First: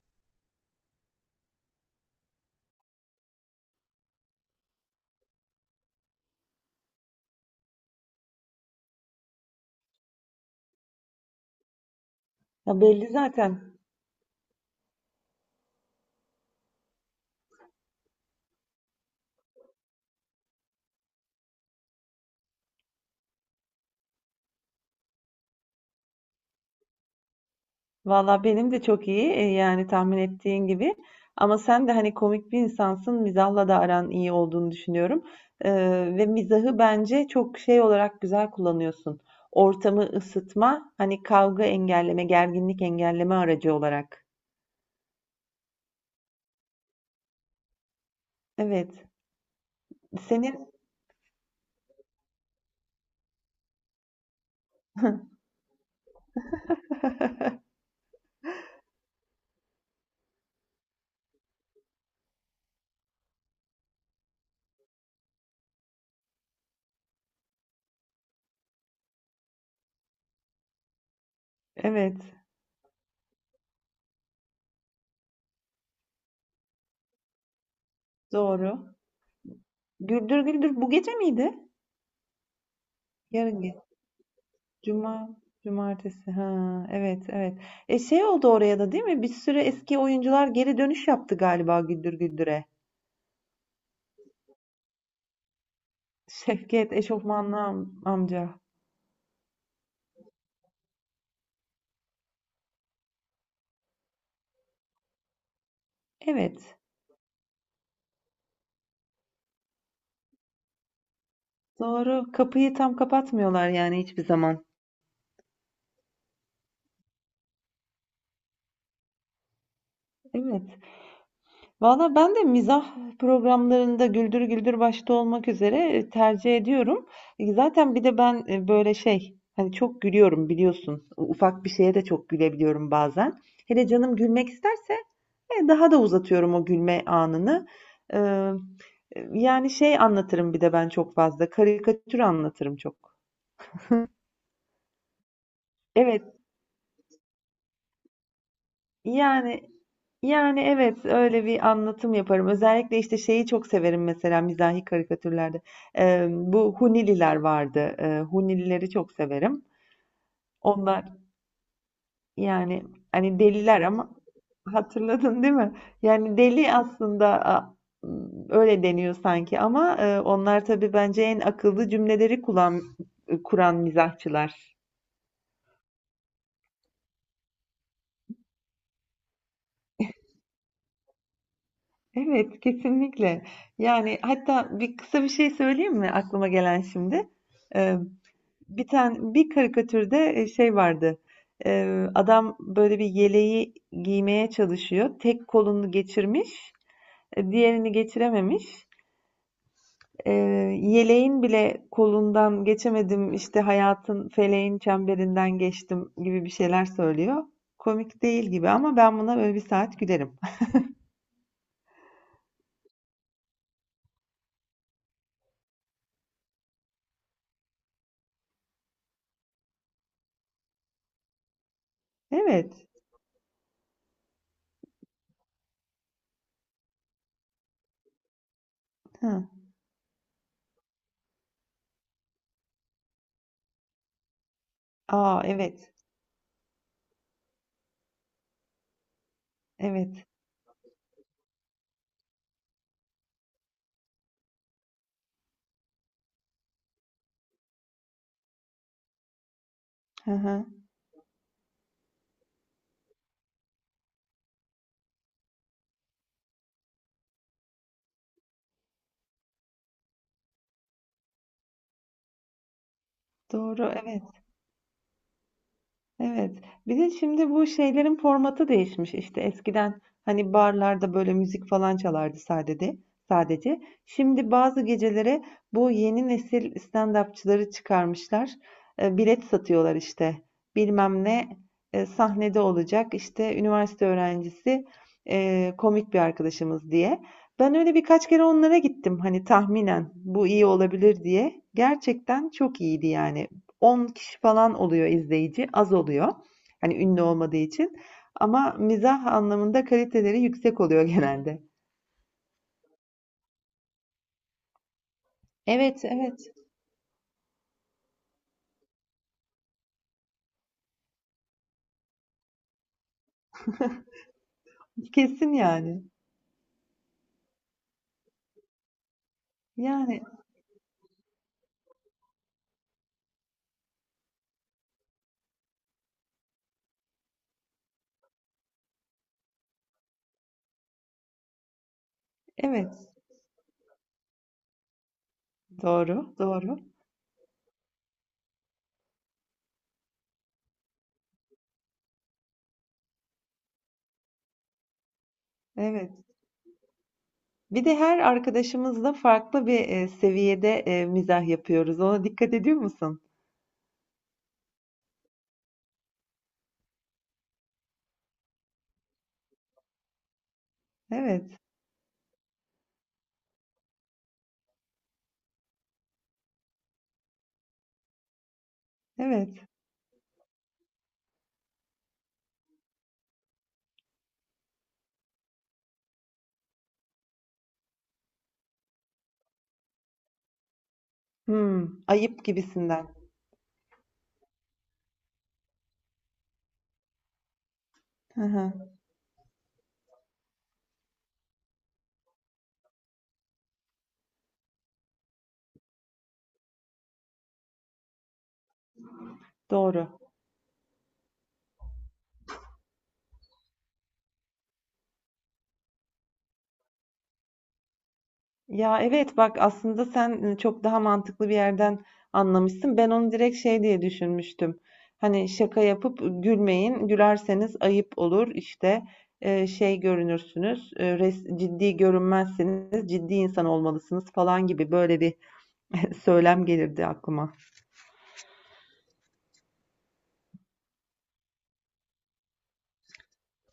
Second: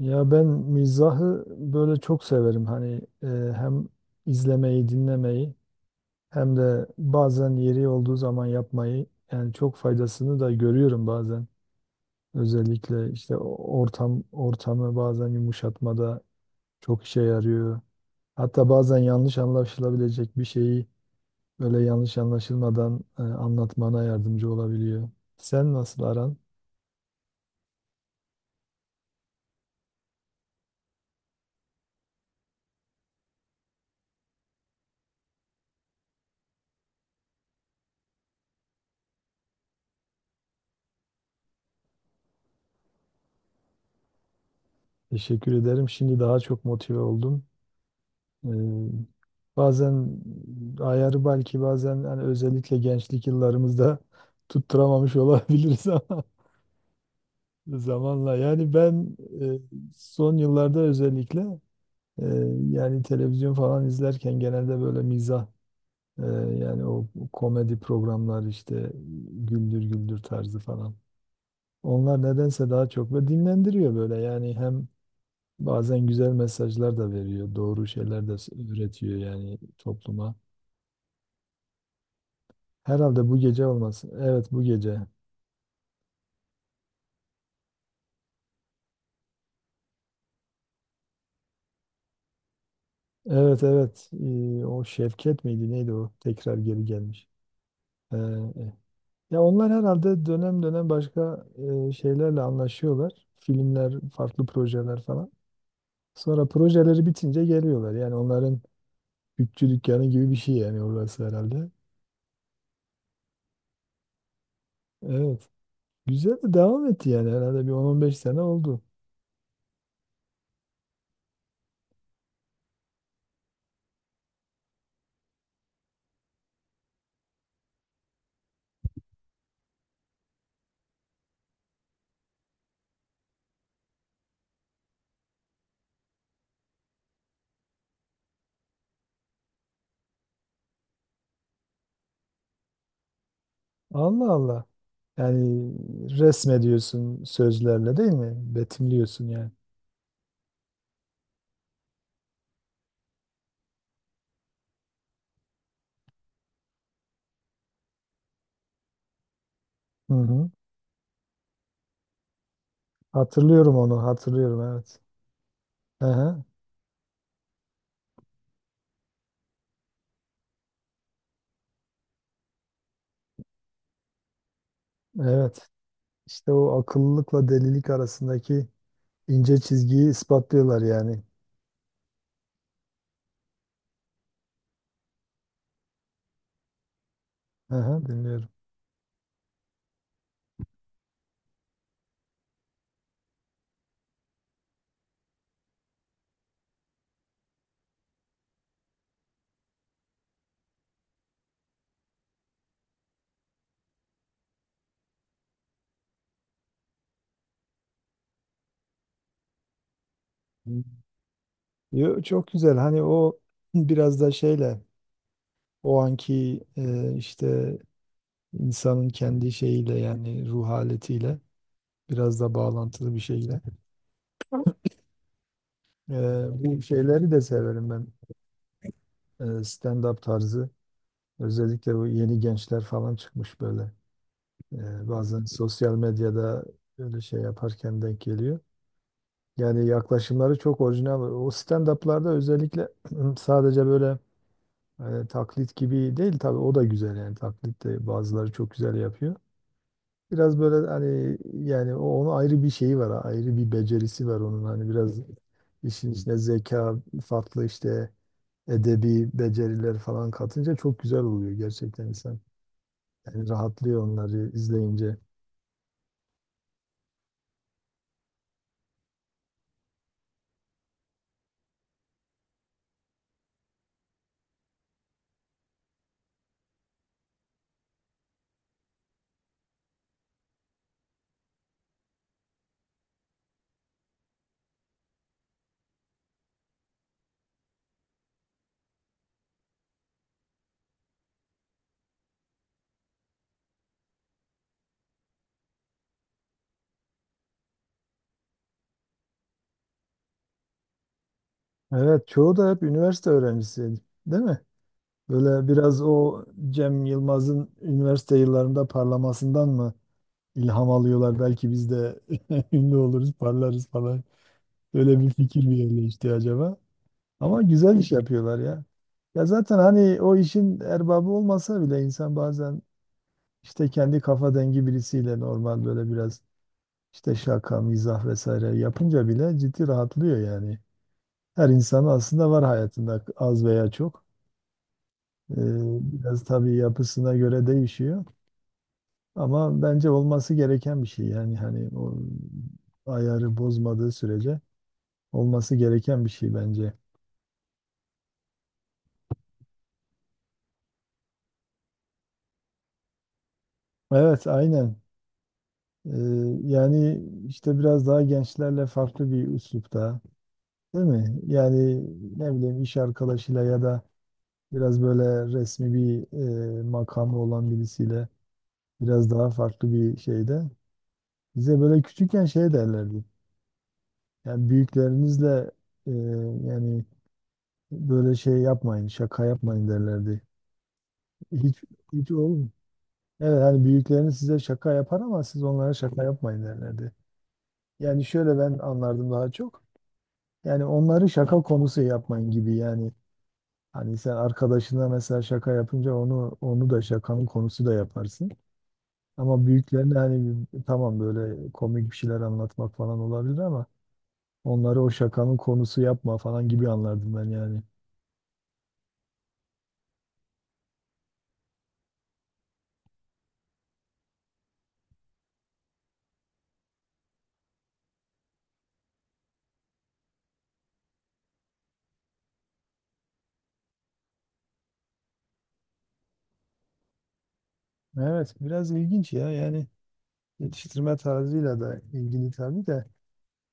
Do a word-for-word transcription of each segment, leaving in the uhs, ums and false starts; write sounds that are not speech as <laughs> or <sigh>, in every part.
Ya ben mizahı böyle çok severim. Hani e, hem izlemeyi, dinlemeyi hem de bazen yeri olduğu zaman yapmayı yani çok faydasını da görüyorum bazen. Ya belli Özellikle işte zaten. o- ortam ortamı bazen yumuşatmada çok işe yarıyor. Hatta bazen yanlış anlaşılabilecek bir şeyi böyle yanlış anlaşılmadan e, anlatmana yardımcı olabiliyor. Sen nasıl aran? Valla benim de çok iyi, e, yani tahmin ettiğin gibi. Ama sen de hani komik bir insansın. Mizahla da aran iyi olduğunu düşünüyorum. Ee, Ve mizahı bence çok şey olarak güzel kullanıyorsun. Ortamı ısıtma, hani kavga engelleme, gerginlik engelleme aracı olarak. Teşekkür ederim. Şimdi daha çok motive oldum. Evet. Ee, bazen Senin, ayarı belki bazen hani özellikle gençlik yıllarımızda tutturamamış olabiliriz <laughs> ama zamanla yani ben e, son yıllarda özellikle, e, yani televizyon falan izlerken genelde böyle mizah, e, yani o komedi programlar işte Güldür Güldür tarzı falan. evet, Onlar nedense daha çok ve dinlendiriyor böyle yani hem bazen güzel mesajlar da veriyor, doğru şeyler de doğru. üretiyor yani topluma. Güldür Güldür bu gece miydi? Herhalde bu Yarın gece olmasın. Evet bu gece. Cuma, cumartesi. Ha, evet, evet. E şey oldu oraya da değil mi? Bir sürü eski oyuncular geri dönüş yaptı galiba Güldür Güldür'e. Evet, evet. Ee, o Şevket miydi neydi o? Tekrar geri Şevket gelmiş. Eşofmanlı am- Ee, amca. ya onlar herhalde dönem dönem başka e, şeylerle anlaşıyorlar. Filmler, farklı projeler falan. Sonra Evet, projeleri bitince geliyorlar. Yani onların bütçü dükkanı gibi bir şey yani orası herhalde. doğru. Kapıyı tam kapatmıyorlar yani hiçbir zaman. Evet. Güzel de devam etti yani herhalde bir on on beş sene oldu. Evet. Valla ben de mizah programlarında Güldür Güldür başta olmak üzere e, tercih ediyorum. E, zaten bir de ben, e, böyle şey hani çok gülüyorum biliyorsun. Ufak bir şeye de çok gülebiliyorum bazen. Hele canım gülmek isterse Eee, daha da uzatıyorum o gülme anını. Eee, Yani şey anlatırım bir de ben çok fazla, karikatür anlatırım çok. Allah Allah. Yani Evet, resmediyorsun sözlerle değil mi? Betimliyorsun yani. yani yani evet öyle bir anlatım yaparım. Özellikle işte şeyi çok severim mesela mizahi karikatürlerde. Eee, bu Hunililer vardı. Eee Hunilileri çok severim. Hı hı. Onlar yani hani Hatırlıyorum deliler onu, ama hatırlıyorum evet. hatırladın değil mi? Yani Aha, deli aslında a- öyle deniyor sanki ama e, onlar tabii bence en akıllı cümleleri kuran, kuran mizahçılar. evet. İşte o akıllılıkla delilik arasındaki ince çizgiyi ispatlıyorlar yani. Evet, kesinlikle. Yani hatta bir kısa bir şey söyleyeyim mi aklıma gelen şimdi? E, Aha, dinliyorum. Bir tane bir karikatürde, e, şey vardı. E, adam böyle bir yeleği giymeye çalışıyor. Tek kolunu geçirmiş, e, diğerini geçirememiş. Eee, Yeleğin bile kolundan geçemedim işte hayatın feleğin çemberinden geçtim gibi bir şeyler söylüyor. Komik değil gibi ama ben buna böyle bir saat gülerim. <laughs> Hı. Yo, çok güzel. Hani o <clears throat> biraz da şeyle o anki, e, işte insanın kendi şeyiyle yani ruh haletiyle biraz da Evet. bağlantılı bir şeyle. E, bu şeyleri de severim ben. Hı. E, stand-up tarzı. Özellikle bu yeni gençler falan çıkmış böyle. Ee, Aa bazen evet. sosyal medyada öyle şey yaparken denk geliyor. Yani Evet. yaklaşımları çok orijinal. O stand-up'larda özellikle <clears throat> sadece böyle, e, taklit gibi değil tabii o da güzel yani taklit de bazıları çok güzel yapıyor. Hı Biraz hı. böyle hani yani o onun ayrı bir şeyi var, ayrı bir becerisi var onun hani biraz işin içine zeka, farklı işte edebi beceriler falan katınca çok güzel oluyor gerçekten insan. Yani Doğru rahatlıyor evet. onları izleyince. Evet. Bir de şimdi bu şeylerin formatı değişmiş. İşte eskiden hani barlarda böyle müzik falan çalardı sadece. Sadece. Şimdi bazı gecelere bu yeni nesil stand-upçıları çıkarmışlar. E, bilet satıyorlar işte. Bilmem ne e, sahnede olacak. İşte üniversite öğrencisi, e, komik bir arkadaşımız diye. Ben öyle birkaç kere onlara gittim. Hani tahminen bu iyi olabilir diye. Gerçekten çok iyiydi yani. on kişi falan oluyor izleyici, az oluyor. Hani ünlü olmadığı için. Ama mizah anlamında kaliteleri yüksek oluyor <laughs> genelde. Evet, çoğu da hep üniversite öğrencisiydi, değil mi? Böyle biraz Evet, o evet. Cem Yılmaz'ın üniversite yıllarında parlamasından mı ilham alıyorlar? Belki biz de <laughs> ünlü oluruz, parlarız falan. Böyle bir Kesin fikir mi yani. yerleşti acaba? Ama güzel iş yapıyorlar ya. Ya zaten hani Yani o işin erbabı olmasa bile insan bazen işte kendi kafa dengi birisiyle normal böyle biraz işte şaka, mizah vesaire yapınca bile ciddi rahatlıyor yani. Her insanın aslında var evet. hayatında az veya çok. Ee, Doğru, Biraz tabii doğru. yapısına göre değişiyor. Ama bence olması gereken bir şey. Yani hani o ayarı bozmadığı sürece olması Evet. gereken bir şey bence. Bir de her arkadaşımızla farklı bir e, seviyede e, mizah yapıyoruz. Ona dikkat ediyor musun? Evet, aynen. Ee, yani işte biraz daha gençlerle farklı bir üslupta, değil mi? Evet, Yani ne bileyim iş arkadaşıyla ya da biraz böyle resmi bir, e, makamı olan birisiyle biraz daha evet. farklı bir şeyde. Bize böyle küçükken şey derlerdi. Yani büyüklerinizle, e, yani böyle şey yapmayın, şaka yapmayın derlerdi. Hiç Hmm, hiç ayıp olmuyor. gibisinden. Evet hani büyükleriniz size şaka yapar ama siz onlara şaka yapmayın derlerdi. Yani Hı şöyle hı, ben anlardım daha çok. Yani onları şaka konusu yapmayın gibi yani. Hani sen arkadaşına mesela şaka yapınca onu onu da şakanın konusu da yaparsın. Ama doğru. büyüklerine hani tamam böyle komik bir şeyler anlatmak falan olabilir ama onları o şakanın konusu yapma falan gibi anlardım ben yani. Ya evet bak aslında sen çok daha mantıklı bir yerden anlamışsın. Ben onu direkt şey diye düşünmüştüm. Hani şaka yapıp gülmeyin. Gülerseniz ayıp olur. İşte e, şey görünürsünüz. E, res- ciddi görünmezsiniz. Ciddi insan olmalısınız falan gibi böyle bir <laughs> söylem gelirdi aklıma. Evet biraz ilginç ya yani. Yetiştirme tarzıyla da ilgili tabii de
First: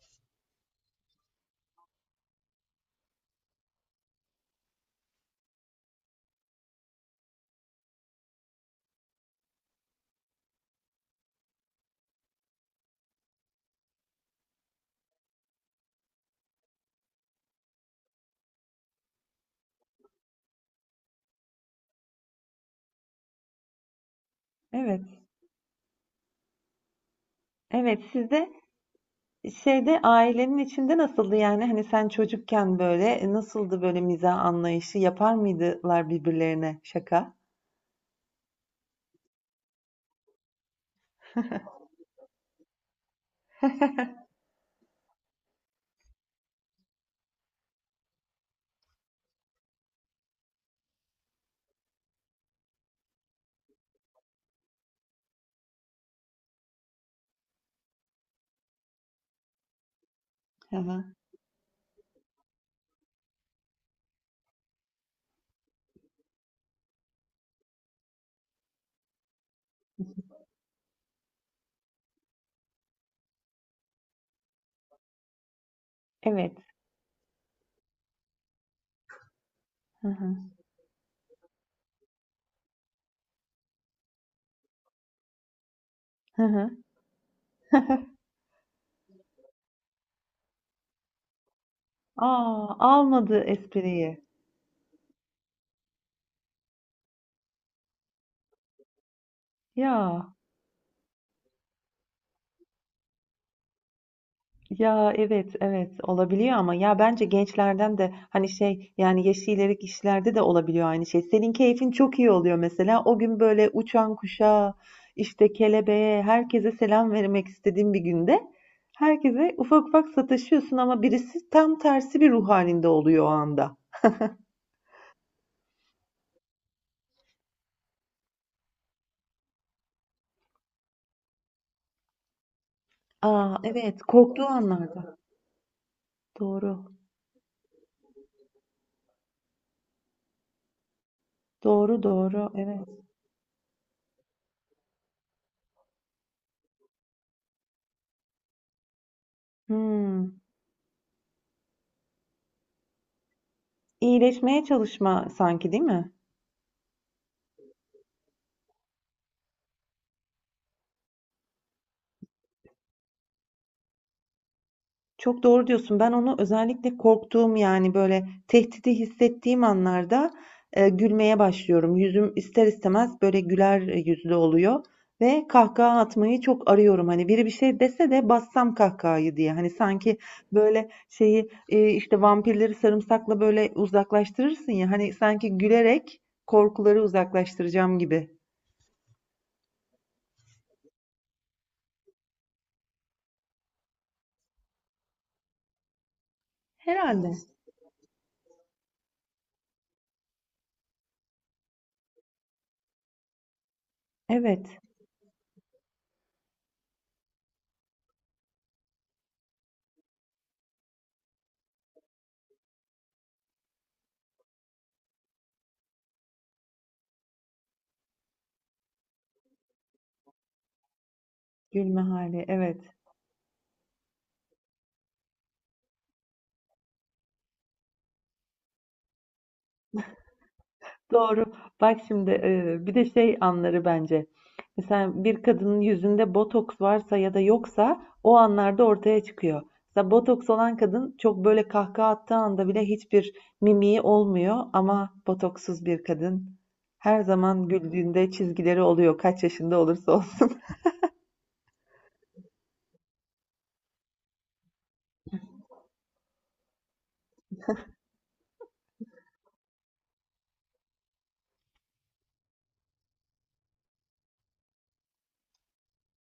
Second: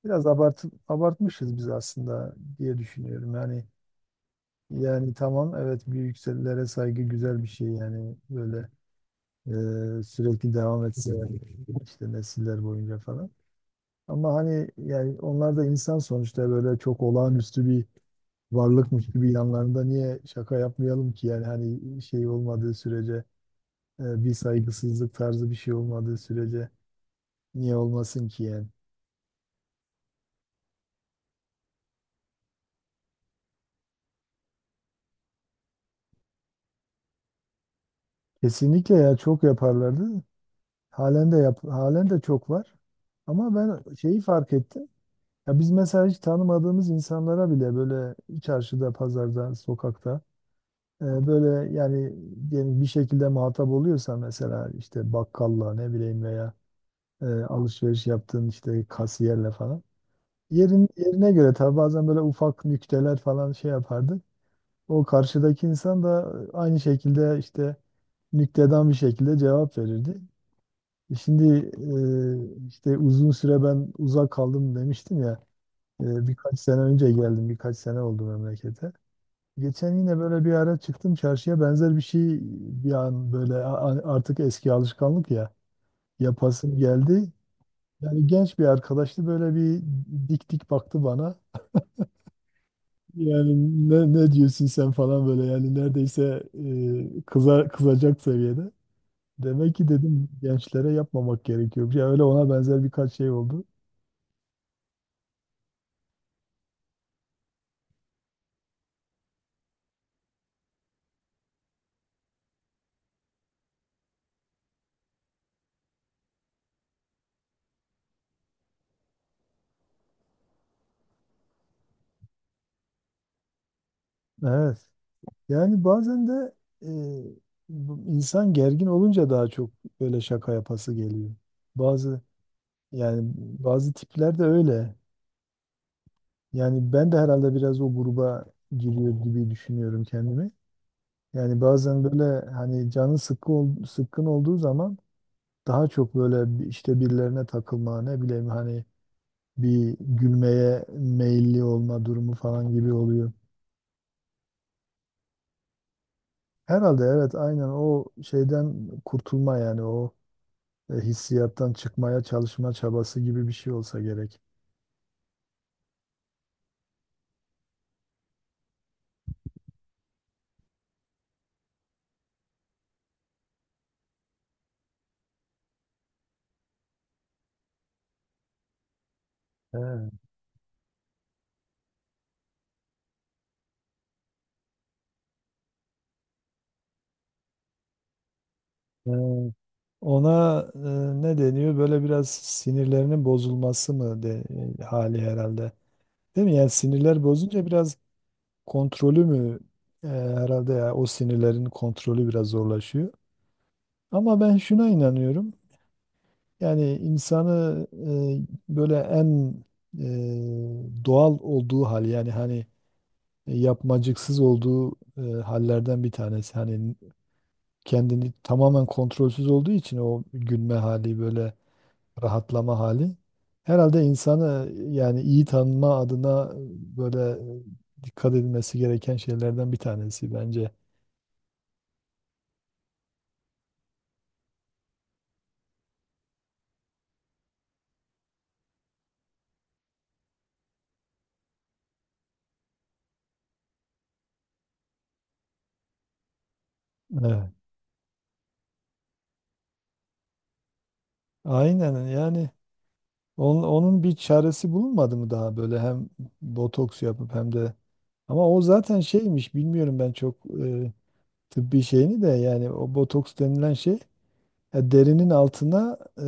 biraz abart abartmışız biz aslında diye düşünüyorum. Yani yani tamam evet bir yükselilere saygı güzel bir şey yani böyle, e, sürekli devam etse <laughs> işte nesiller boyunca falan. Ama hani yani onlar da insan sonuçta böyle çok olağanüstü bir varlıkmış gibi yanlarında niye şaka yapmayalım ki yani hani şey olmadığı sürece, e, bir saygısızlık Evet. tarzı bir şey olmadığı sürece niye Evet olmasın ki sizde yani. şeyde ailenin içinde nasıldı yani? Hani sen çocukken böyle, e, nasıldı böyle mizah anlayışı? Yapar mıydılar birbirlerine şaka? Kesinlikle ya çok yaparlardı. Halen de yap, halen de çok var. Ama ben şeyi fark ettim. Ya biz mesela hiç tanımadığımız insanlara bile böyle çarşıda, pazarda, sokakta, e, böyle yani diyelim bir şekilde muhatap oluyorsa mesela işte bakkalla ne bileyim veya e, alışveriş yaptığın işte kasiyerle falan. Hı Yerin, hı. yerine göre tabii bazen böyle ufak nükteler falan şey yapardı. O karşıdaki insan da aynı şekilde işte nüktedan bir şekilde cevap verirdi. E, Şimdi e, işte uzun süre ben uzak kaldım demiştim ya. E, Evet. birkaç sene önce geldim, birkaç sene oldu memlekete. Geçen Hı yine hı. böyle bir ara çıktım çarşıya benzer bir şey, bir an böyle a- a- artık eski alışkanlık ya Hı hı. yapasım geldi. Yani genç bir arkadaştı böyle bir dik dik baktı bana. A! Almadı Yani ne, espriyi. ne diyorsun sen falan böyle yani neredeyse, e, kıza, kızacak seviyede. Demek ki dedim Ya, gençlere yapmamak gerekiyor. Ya öyle ona benzer birkaç şey oldu. ya, evet, evet olabiliyor ama ya bence gençlerden de hani şey yani yaşı ileri kişilerde de olabiliyor aynı şey. Senin keyfin çok iyi oluyor mesela. O gün böyle uçan kuşa, işte kelebeğe, herkese selam vermek istediğin bir günde herkese ufak ufak sataşıyorsun ama birisi tam tersi bir ruh halinde oluyor o anda. Evet. Yani bazen de, e, bu insan gergin olunca daha çok böyle şaka yapası geliyor. Bazı yani Aa, bazı evet, tipler de korktuğu öyle. anlarda. Doğru. Yani ben de herhalde biraz o gruba giriyor gibi düşünüyorum kendimi. Yani Doğru, bazen doğru. böyle Evet. hani canı sıkkı ol- sıkkın olduğu zaman daha çok böyle bir- işte birilerine takılma ne bileyim hani bir Hmm. gülmeye meyilli olma durumu falan gibi oluyor. İyileşmeye çalışma sanki, değil mi? Herhalde evet aynen o şeyden kurtulma yani o e, hissiyattan çıkmaya çalışma çabası gibi bir şey olsa gerek. Çok doğru diyorsun. Ben onu özellikle korktuğum yani böyle tehdidi hissettiğim anlarda e, gülmeye başlıyorum. Yüzüm ister istemez böyle güler yüzlü oluyor ve kahkaha atmayı çok arıyorum. Hani biri bir şey dese de bassam kahkahayı diye. Hani He. sanki böyle şeyi, e, işte vampirleri sarımsakla böyle uzaklaştırırsın ya. Hani sanki gülerek korkuları uzaklaştıracağım gibi. Ee, ona e, ne deniyor? Böyle biraz sinirlerinin bozulması mı de, e, hali herhalde. Değil mi? Yani sinirler Herhalde. bozunca biraz kontrolü mü, e, herhalde ya o sinirlerin kontrolü biraz zorlaşıyor. Ama ben Evet. şuna inanıyorum. Yani insanı, e, böyle en, e, doğal olduğu hal yani hani yapmacıksız olduğu e, hallerden bir tanesi. Hani kendini tamamen kontrolsüz olduğu için o gülme hali böyle Gülme hali. rahatlama Evet. hali herhalde insanı yani iyi tanıma adına, e, böyle e, dikkat edilmesi gereken şeylerden bir tanesi bence. Doğru. Bak şimdi, e, bir de şey anları bence. Mesela bir kadının yüzünde botoks varsa ya da yoksa o anlarda ortaya çıkıyor. Mesela botoks olan kadın çok böyle kahkaha attığı anda bile hiçbir mimiği olmuyor ama botoksuz bir kadın her Evet. zaman güldüğünde çizgileri oluyor kaç yaşında olursa olsun. Aynen yani onun, onun bir çaresi bulunmadı mı daha böyle hem botoks yapıp hem de ama o zaten şeymiş bilmiyorum ben çok, e, tıbbi şeyini de yani o botoks denilen şey e, derinin altına e,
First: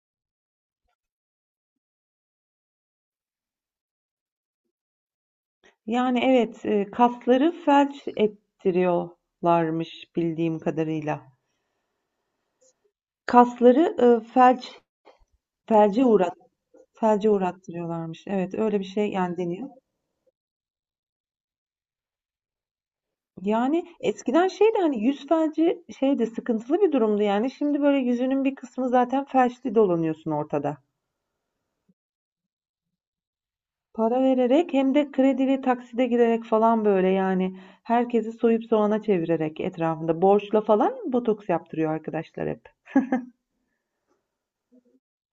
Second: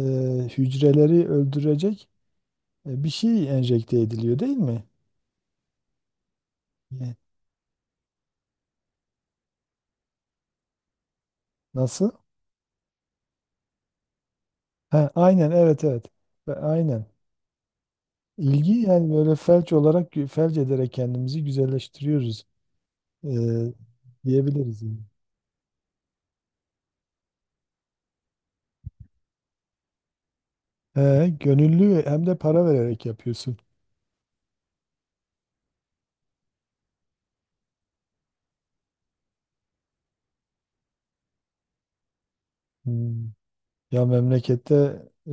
hücreleri öldürecek E, bir şey enjekte ediliyor değil mi? Yani evet, e, E, kasları felç ettiriyorlarmış bildiğim kadarıyla. Nasıl? Kasları, e, felç Ha, aynen evet, felce evet. uğrat Ve aynen. felce uğrattırıyorlarmış. Evet, İlgi öyle bir şey yani böyle yani deniyor. felç olarak gü- felç ederek kendimizi güzelleştiriyoruz, e, Yani eskiden şeydi diyebiliriz yani. hani yüz felci şeydi sıkıntılı bir durumdu yani. Şimdi böyle yüzünün bir kısmı zaten felçli dolanıyorsun ortada. He, gönüllü ve hem de para vererek yapıyorsun. Para vererek hem de kredili takside girerek falan böyle yani herkesi soyup soğana çevirerek etrafında borçla falan botoks yaptırıyor arkadaşlar hep. Hmm. Ya memlekette, e,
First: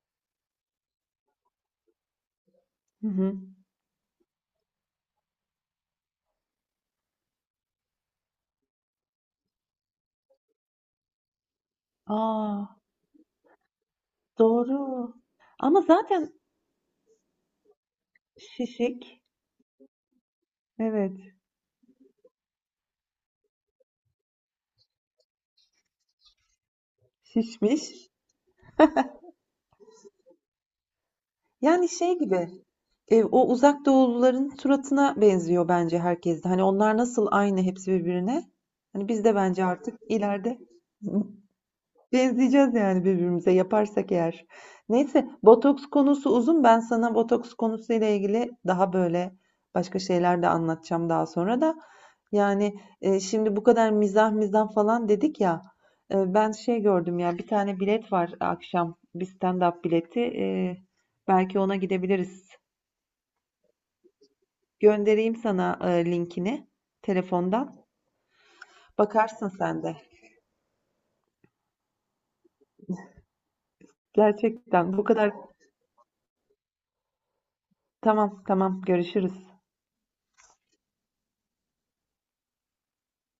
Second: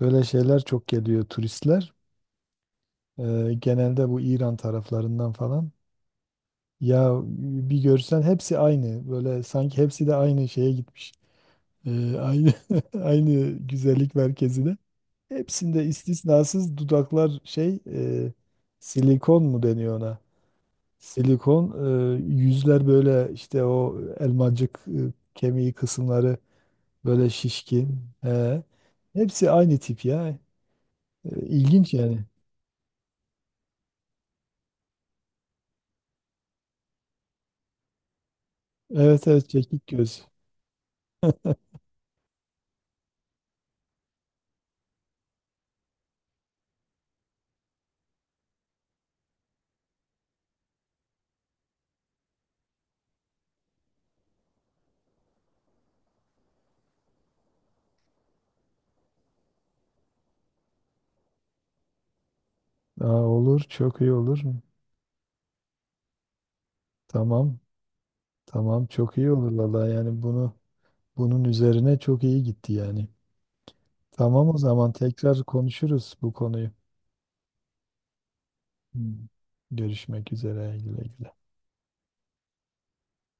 böyle şeyler çok geliyor turistler. Hı hı. E, genelde bu İran taraflarından falan. Ya bir görsen hepsi aynı. Böyle sanki hepsi de aynı şeye gitmiş. Ee, aynı Aa, <laughs> aynı güzellik merkezine. doğru. Ama Hepsinde zaten istisnasız dudaklar şey, e, şişik. silikon mu deniyor ona? Evet, Silikon, e, yüzler böyle işte o elmacık e, kemiği kısımları böyle şişmiş. şişkin. He. Hepsi aynı tip ya. E, Yani İlginç şey yani. gibi. Eee, o uzak doğuluların suratına benziyor bence herkes de. Hani onlar nasıl aynı hepsi birbirine. Hani biz Evet, de evet bence çekik artık göz. ileride <laughs> benzeyeceğiz yani birbirimize yaparsak eğer. Neyse botoks konusu uzun. Ben sana botoks konusuyla ilgili daha böyle başka şeyler de anlatacağım daha sonra da. Yani, e, şimdi bu kadar mizah mizah falan dedik ya. E, ben şey gördüm ya bir tane bilet var akşam. Bir stand-up bileti. E, belki ona gidebiliriz. Aa, olur çok iyi olur. Göndereyim sana, eee, linkini Tamam, telefondan. tamam çok iyi Bakarsın olur sen vallahi de. yani bunu bunun üzerine çok iyi gitti yani. Tamam o zaman Gerçekten bu kadar. tekrar konuşuruz bu konuyu. Tamam, tamam. Hmm. Görüşürüz. Görüşmek üzere. Güle güle.